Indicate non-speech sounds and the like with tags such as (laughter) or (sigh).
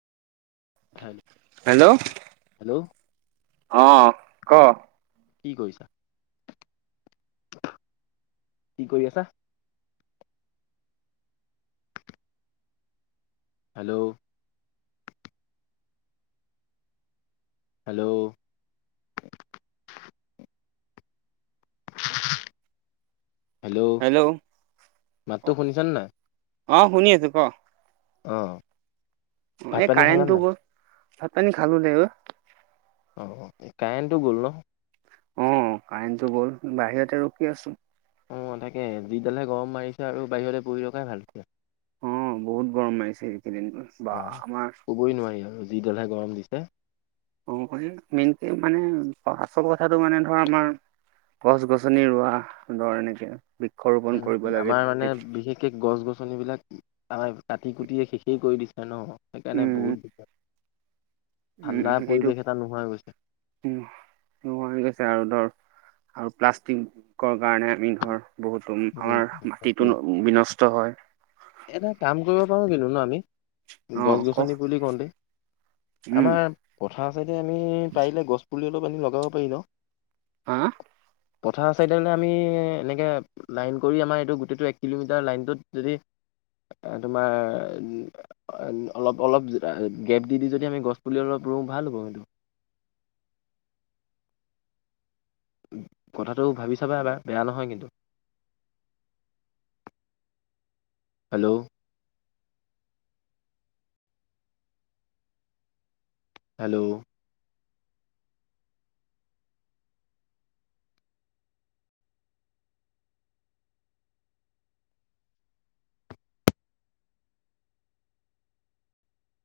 Hello অ ক কি কৰিছা, কি কৰি আছা? হেল্ল' হেল্ল' হেল্ল' মাটতো শুনিছা নাই। অ শুনি আছো ক, অ অ ভাত এই পানী খালা কাৰেণ্টটো নাই গল ভাত পানী খালোঁ দেই অই অ কাৰেন্ট টো গ'ল ন। অ কাৰেণ্টটো গ'ল বাহিৰতে ৰকি আছো (unintelligible) থাকে যিডালহে গৰম মাৰিছে আৰু বাহিৰতে পৰি ৰখাই ভাল হৈছে অ বহুত গৰম মাৰিছে এইকেইদিন বা বাহ, আমাৰ ক'বই নোৱাৰি আৰু যিডালহে গৰম দিছে অ মেইনক মানে আচল কথাটো মানে ধৰা আমাৰ গছ গছনি ৰোৱা দৰ এনেকে বৃক্ষৰোপন কৰিব উ লাগে আমাৰ মানে বিশেষকে গছ গছনিবিলাক আমাই কাটি কুটিয়ে শেষেই কৰি দিছে ন সেইকাৰণে উম বহুত উম ঠাণ্ডা সেইটো পৰিৱেশ এটা নোহোৱা হৈ গৈছে হৈ গৈছে আৰু ধৰ আৰু প্লাষ্টিক ক কাৰণে আমি ধৰ বহুতো উম আমাৰ তাকে মাটিটো বিনষ্ট হয় এটা কাম কৰিব পাৰো কিন্তু ন আমি অ গছ ক গছনি বুলি কওঁ দ উম আমাৰ খাঁ চাইডে আমি পাৰিলে গছ পুলি অলপ আনি লগাব পাৰি নওঁ হা পথাৰ চাইড মানে আমি এনেকে লাইন কৰি আমাৰ এইটো গোটেইটো এক কিলোমিটাৰ লাইনটোত যদি (unintelligible) (inaudible) তোমাৰ অলপ অলপ গেপ দি দি যদি আমি গছপুলি অলপ ৰুওঁ ভাল (unintelligible) (inaudible) কথাটো ভাবি চাবা এবাৰ বেয়া নহয় কিন্তু হেল্ল' হেল্ল'